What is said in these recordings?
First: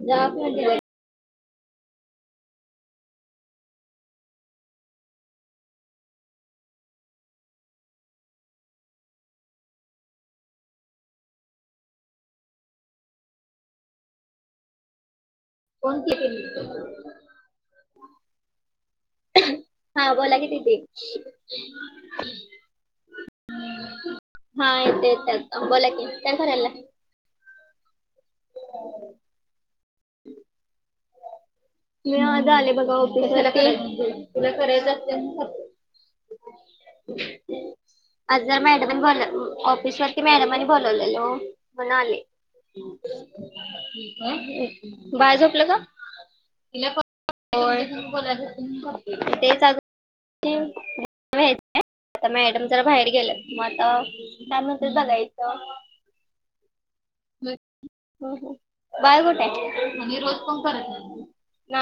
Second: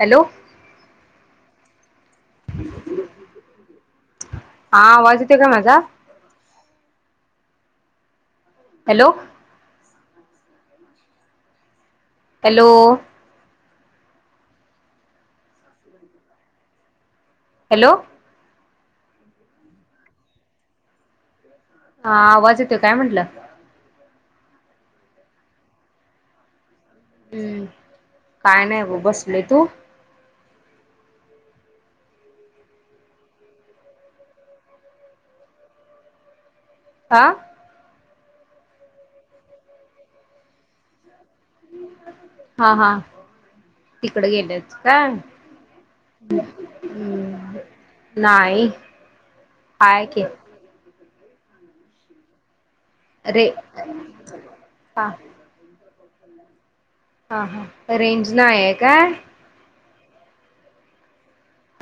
Hello हा, आवाज येतो काय माजा? हॅलो हॅलो [unintelligible] हॅलो हा, बोला की, दीदी हा, आवाज येतोय काय म्हटलं? हा येत - येताय आता, बोला की, काय करायला? हम्म, काय नाही व बसले, तू? मी आज आले बगा ऑफिसला, [unintelligible] आं आज जरा मॅडमनी ब, ऑफिस वरती मॅडमनी बोलवलेलो. मनाले हा हा तिकडे गेलेच काय बाळ झोपलं का? हम्म होय नाही तेच हाय की आगं मॅडम जरा बाहेर रे गेलेत म आता काय मनतेत हा बगायच. [unintelligible] हा हा रेंज नाही आहे काय बाळ कुठंय?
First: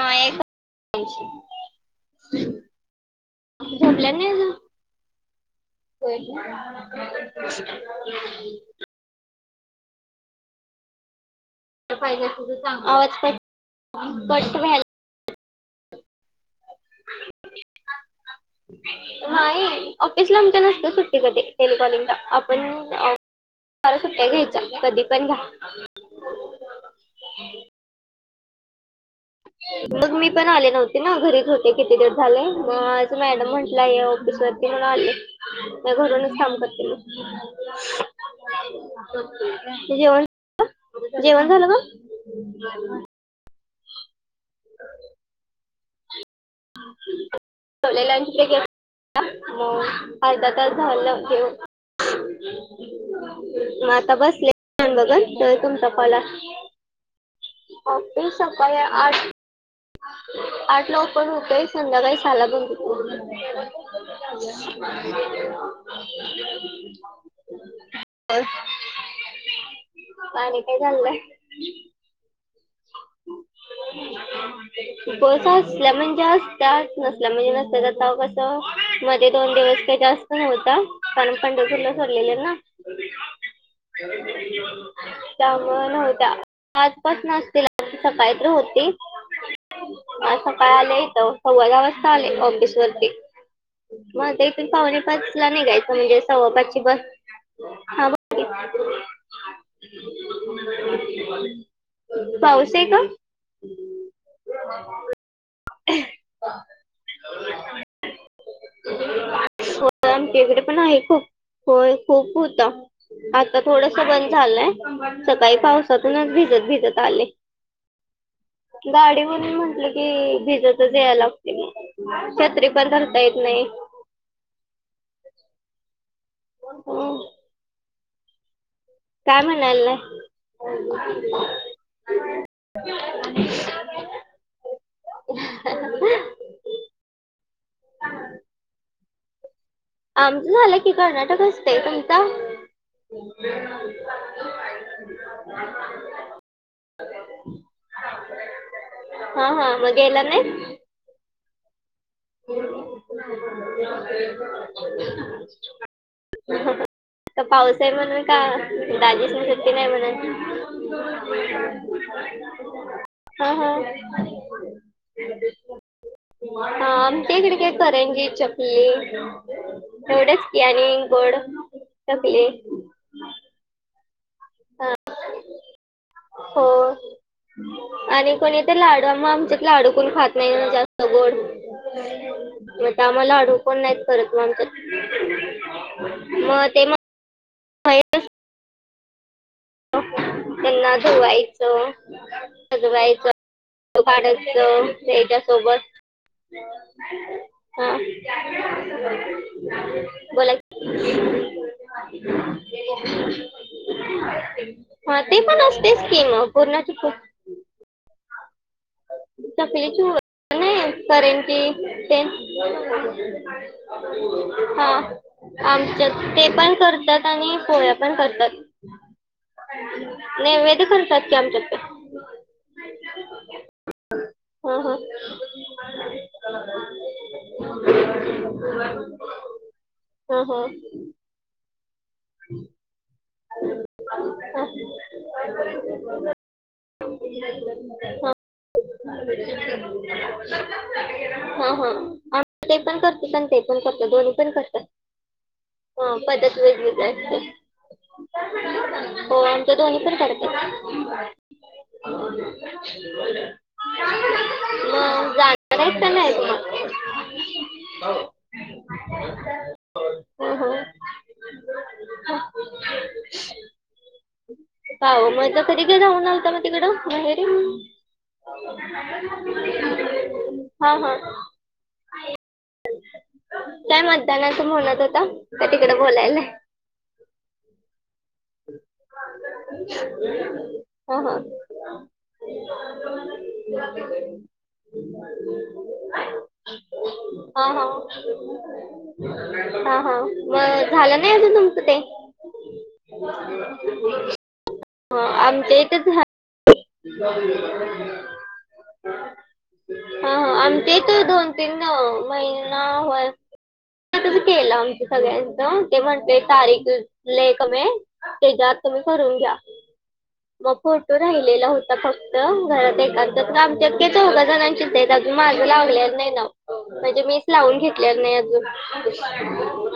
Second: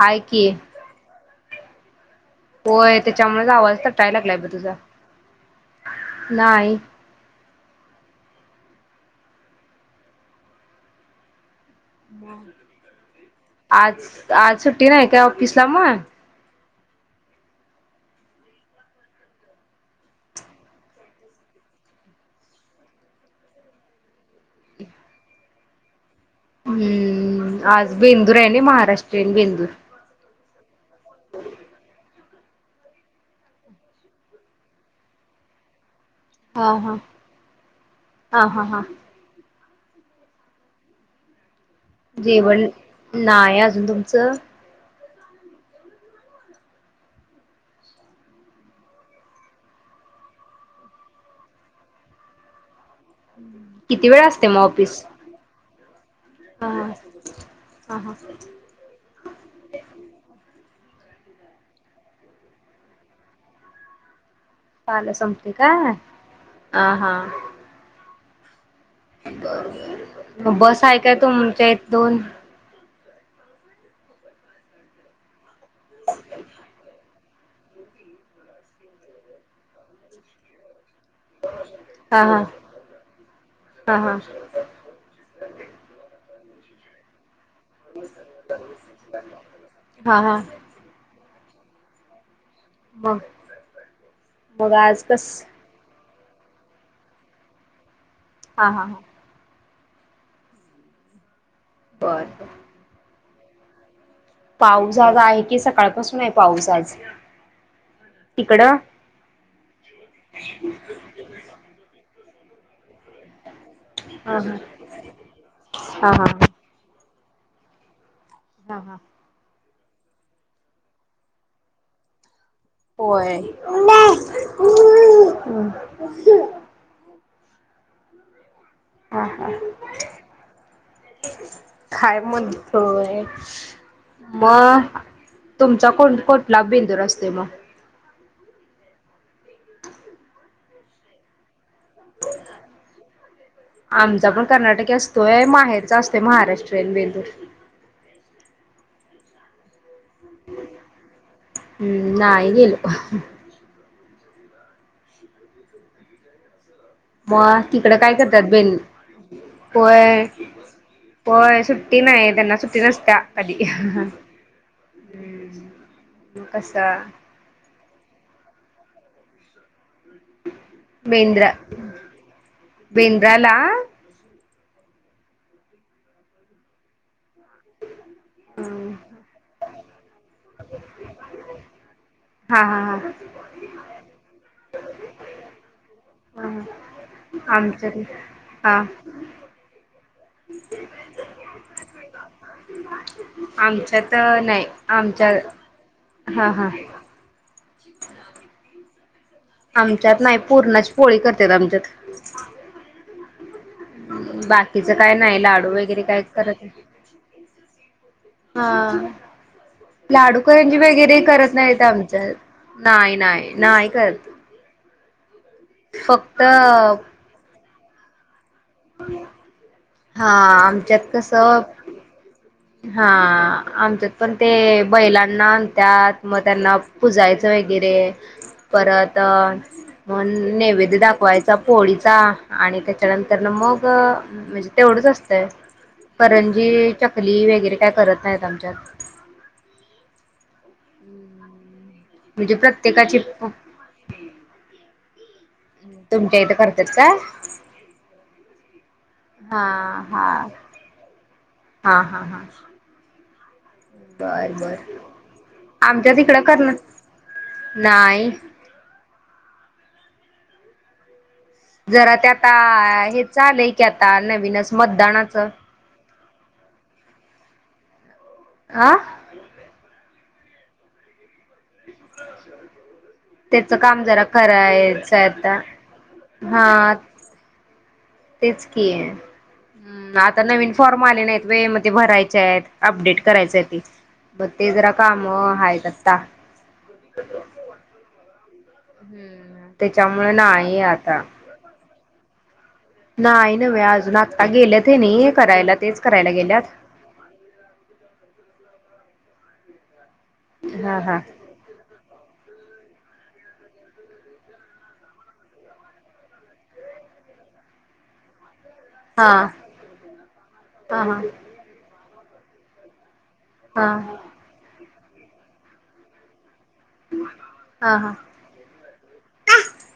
हाय की करायचे. होय त्याच्यामुळेच आवाज झोपल्या नाही कटायलागलाय ब अजून? तुजा. [unintelligible] पाहिजे तुझं चांगलं. आवाज कट आज कट आज व्हायला सुट्टी नाही काय ऑफिस ला मग? नाई ऑफिसला आमच्या नसते सुट्टी कदी टेलिकॉलिंगला आपन अ. बारा सुट्या घ्यायच्या कदी पन घ्या. हम्म आज बेंदूरेने महाराष्ट्रीयन बेंदूर. मग मी पन आले नव्हते ना घरीच होते किती दीवस झाले म आज मॅडम म्हटल्या य ऑफिसवर म्हणून आले, नई तर घरूनच काम हा करते मी. हा हा हा हा जेवन जेवन झालं का? जेवन नाई अजून तुमचं. [inaudible] [inaudible] आर्ध तर झालं जेवन. मग किती आता वेळ आसते बसले म फोन ऑपीस? बघत तर तुमचं पला, हा हा ऑपीस सकाळी आट. आट ला ऑफ पन होतंय संध्याकाळी सहाला बंद. चाल संपते का हा हा वय. बस ऐकाय तुमच्या इथ दोन? बस असल्या म्हणजे असतात नस म्हणजे नसत तरव कस मध्ये दोन दिवस काही जास्त नव्हता. काल पंढरपूरला हा सोडलेले हा ना. हा हा त्यामुळं नव्हत्या आजपासनच. सकाळी तर होती हा हा सकाळ आल्या हितं. सव्वादा वाजता आले ऑफिस वरती मग मग ते पावणे आज कस पाचला निघायचं म्हणजे अस सव्वा दहाची बस ह हो. हा हा ह [unintelligible] बर. चेग? पाऊस आज आहे की सकाळपासून आहे पाऊस आज. तिकडं? हो आमच्या इकडे पण आहे खूप होय खूप होता. आता थोडस बंद हा हा झालंय सकाळी हा पावसातूनच हा भिजत भिजत आले. हा हा गाडी होऊन म्हंटले की भिजतच यायला लागते की छत्री. पण धरता येत नाही. होय. [inaudible] हा काय हा म्हणालाय? काय म्हणतोय मग तुमचा कोण कोठला बेंदुर असतोय मग? आमचं झालं की कर्नाटकच ता आमचा पण कर्नाटक असतोय माहेरचा असतोय महाराष्ट्रीयन बेंदूर. हा हा मग गेला नई? हम्म नाही गेलो. [inaudible] ह ह ह तर मग पाऊस आहे तिकडं काय म्हणून का करतात बेन दाजीसण सुटती नाही म्हण. ते नाहीसु्टी त्यांना सु्टी नसत्या कधी. [unintelligible] कसा? ते केडक्या करेनगे करंजी चकली एवढच की आणि गोड बेंद्रा चकली. बेंद्राला? हा होय. आणि कोणी तर लाडूम आमच्यात लाडू कोण खात नाही ना जास्त गोड. हा मग हा त्यामुळे लाडू फोन नाही करत म्हणत्यातमंग ते मंग. आमच्यातले हा हो त्यांना धुवायचं. सजवायच आमच्यात काढायच नाही आमच्या त्याच्या सोबत. हा हा हा? आमच्यात नाही बोला की. पूर्णच पोळी करते आमच्यात. [inaudible] बाकीच काय हा ते नाही पण लाडू असतेच वगैरे की कायच मग करत नई. पुरणाची पोळी हा चकलीची लाडू वरण करंजी नाही वगैरे करत करंजी नाही ते आमच्यात नाही नाही नाही. करत हा आमच्यात फक्त ते पण करतात आणि पोळ्या पण करतात. हा नैवेद्य आमच्यात करतात की कसं आमच्यात. हा आमच्यात पण ते हं हं. बैलांना आणतात मग त्यांना पुजायचं वगैरे परत म हं हं. नैवेद्य दाखवायचा पोळीचा आणि त्याच्यानंत नंतर तर मग हं म्हणजे तेवढंच असतय करंजी चक ली वगैरे काय करत नाहीत आमच्यात हा हा आम म्हणजे ते पण प्रत्येकाची करत्यात पण ते पण करत्यात दोन्ही पण करतात. हा तुमच्या इथं पद्धत करतात वेगवेगळी काय? आहे. हो हा आमच्या दोन्ही पण हा करत्यात हा हा होय हा जा बर बर आहेत का आमच्या नाही तिकडं करणार मग? नाही. हं हं. जरा ते आता हे चालय की आता नवीनच मतदानाचं. तरी बी जाऊन आलता का तिकडं माहेरी अ हा हा. [inaudible] त्याच काय काम जरा मतदानाचं म्हणत करायचं होता आता का तिकडं बोलायला? हा. [inaudible] तेच कि हम् आता नवीन फॉर्म हा आले हा. नाहीत वे म ते भरायचे आहेत अपडेट करायच ते. मग ते जरा काम आहेत आत्ता. हा. हा. हम्म हा हा त्याच्यामुळे नाही मग झालं आता नाही अजून तुमचं ते. नाही नव्हे अजून आता गेलेत हे हं नाही करायला आमच्या तेच इथं झा करायला गेल्यात. हा हा आणि ते तर दोन तीन महिना होय तुझ केलं आमच्या सगळ्यांच ते म्हणतोय तारीख लय कमी त्याच्यात तुम्ही हा करून घ्या मग हा फोटो हा राहिलेला होता ता फक्त घरात एकाचच तर हा आमच्यात चौघा जणांचीच आहेत अजून माझं लावल्या नाही नाव म्हणजे मीच लावून हा हा घेतल्याल नाही अजून.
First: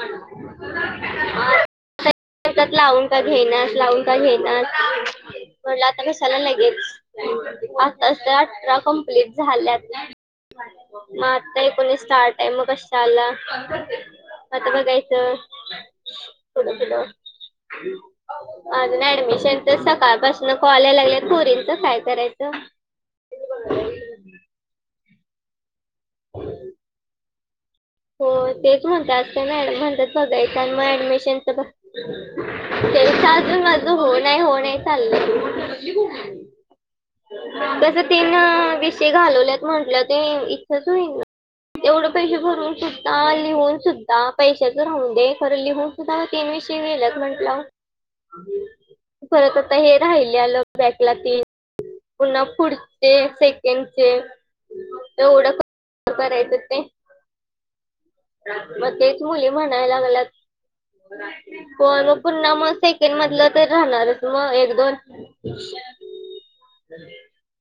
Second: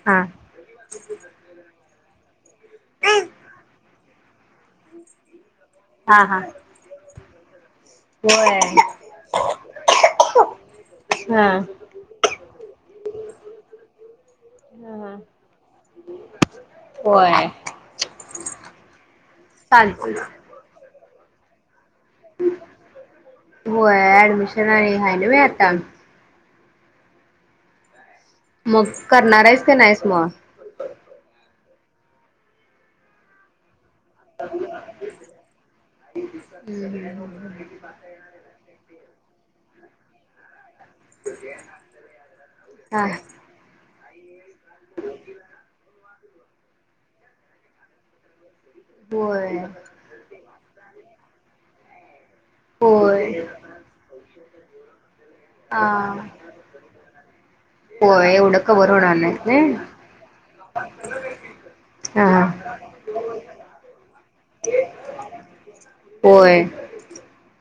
हा आ त्यात लावून का घेईनास लावून का घेईनास म्हटलं आता हा कशाला हा लगेच. आताच तर होय अठरा कम्प्लीट झाल्यात. म हा आता एकोणवीस स्टार्ट आहे मग कशाला. आता बघायचं पुढ पुढं होय अजून ऍडमिशन तर चालतंय सकाळपासून कॉल यायला लागल्या पोरींचा काय करायचं. होय ऍडमिशन आणि आहे ना आता [inaudible] हो तेच मग म्हणत्यात आज करणार त्याव्यकी आहेस का नाय नाहीस म्हणत्यात मग सगळे तर मग ऍडमिशनच [unintelligible] माझं होऊन नाही हो नाही चाललय हम् हम कस तीन विषय घालवलेत म्हंटलं ते इथेच होईल तेवढं पैसे भरून हा सुद्धा लिहून सुद्धा, पैशाचं राहून दे खरं लिहून सुद्धा तीन विषय गेल्यात म्हटल्यावर. परत होय आता हे राहिले आलं बॅकला तीन पुन्हा पुढचे होय सेकंडचे हा एवढं करायचं ते.. होय एवढं कव्हर मग होणार तेच नाहीत मुली नाही म्हणाय लागलेत. पणग पुन्हा हा मग सेकंड मधलं तर राहणारच मग एक दोन. होय.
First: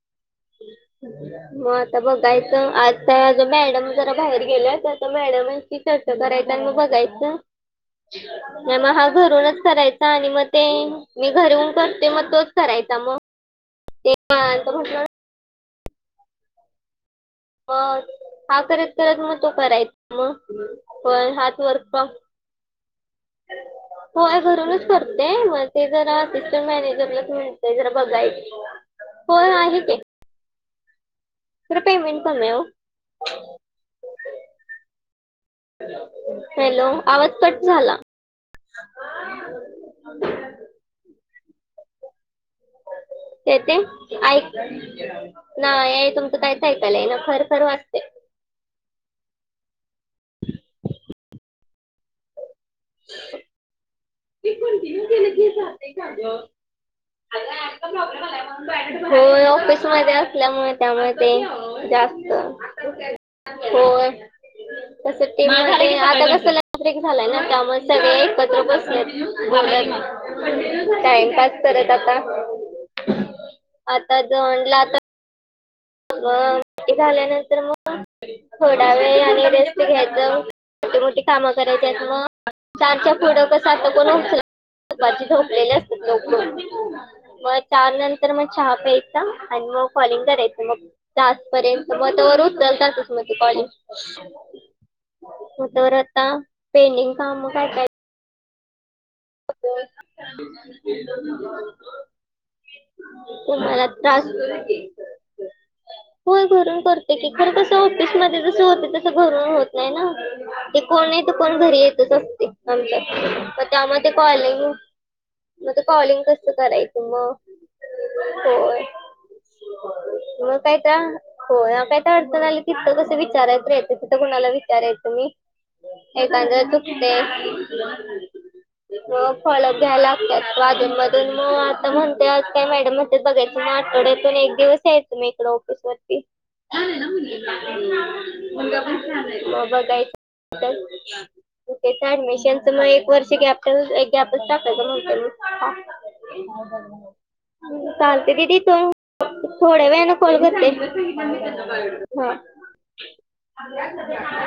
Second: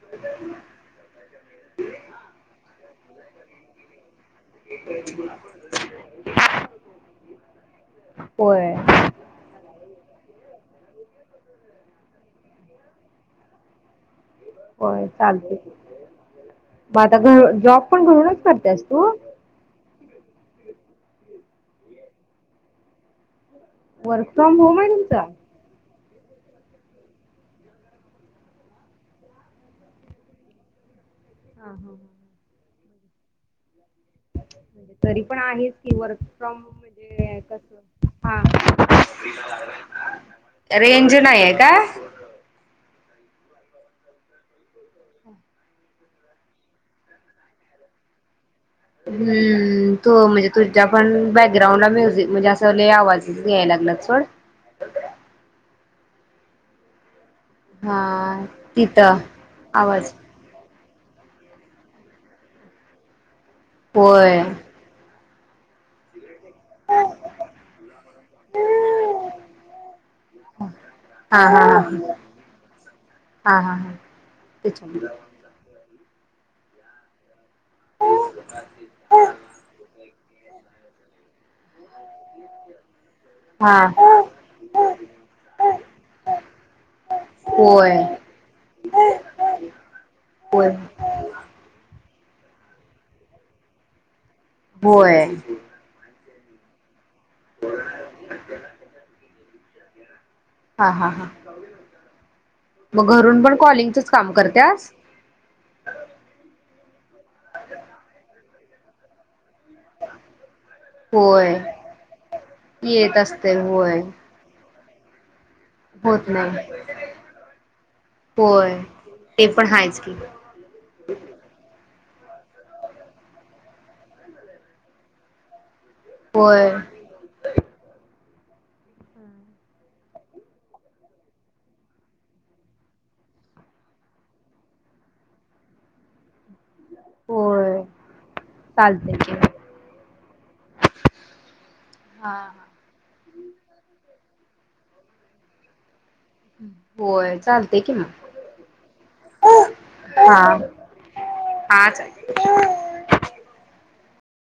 [inaudible] मग आता बघायचं आज काय अगं मॅडम. जरा बाहेर गेल तर मॅडमची चर्चा करायचा आणि मग बघायच. होय नाही मग हा घरूनच करायचा आणि मग. ते मी घरी येऊन करते मग तोच करायचा मग ते म्हटल. चालते मग आता घर जॉब मग पण घरूनच हा करतेस करत तू. करत मग तो करायचा मग पण हाच वर्क फ्रॉम वर्क होय फ्रॉम होम घरूनच आहे तुमचा करतेय म. ते जरा असिस्टंट मॅनेजरला तण जरा बघाय पण आहे की हा खरं हा पेमेंट कमी आहे ओ. तरी पण आहे की वर्क फ्रॉम हॅलो आवाज म्हणजे कट झाला कस हा. रेंज नाहीय काय? या येतंय ऐक. नाही हे तुमचं काही ऐलं आहे ना खर खरं वा असते. हम्म तू म्हणजे तुझ्या पण बॅकग्राउंडला म्युझिक म्हणजे अस. च आवाजात घ्याय लागला चोड.. ते कंटिन्यू केलं घेत राहात का अझं. हा तिथं होय आवाज ऑफिसमध्ये अस. असल्यामुळे त्यामुळे ते जास्त होय. तस ते आता कस ब्रेक झालाय ना त्यामुळे सगळे एकत्र बसलेत. हा टाइमपस हा करत आता. हा हा हा हा आता जंला आ. त्याच्या झाल्यानंतर मग वेळ रेस्ट घ्यायच मोठीे कामं करायचे आहेत. चारच्या पुढं हा कसात कोण उ झोपलेले असतात लोक मग त्या होय नंतर मग चहा प्यायचा आणि मग कॉलिंग करायच. होय. मग तासपर्यंत त्यावर चालतातच म होय तर आता पेंडिंग काम काय काय [unintelligible] हा हा हा मग घरून [unintelligible] पण तुम्हाला कॉलिंगचच त्रास काम करत्यास? होय घरून करते की खरं कसं ऑफिसमध्ये जसं होत तसं घरून होत नाही ना ते कोण नाहीतर होय कोण घरी येतच असतय आमच्या येत असते म त्याम होय कॉलिंग म ते कॉलिंग होत कस नाही करायचं म होय ते पण हाय आता होय काय तर अडचण आली की तिथं कसं विचाराय तरी येतंय इथं कुणाला विचारायचं मी एखादं होय. चुकते म फॉलोअप घ्यायला अधून मधून म आता म्हणतात त्या मॅडमच ते बघायचं म आठवड्यातून एक दिवस यायचं म इकडे ऑफिस वरती [inaudible] मुलगा पण छान चालतंय की. हाय हा बाबा काय करतात तेच ते हा ऍडमिशनच म एक वर्ष गॅप एक गॅपच टाकायच म्हणतोय होय चालतंय मी की मग. चालते दिदी तू थोड्या वेळाने हा. कॉल करते. हा. [unintelligible]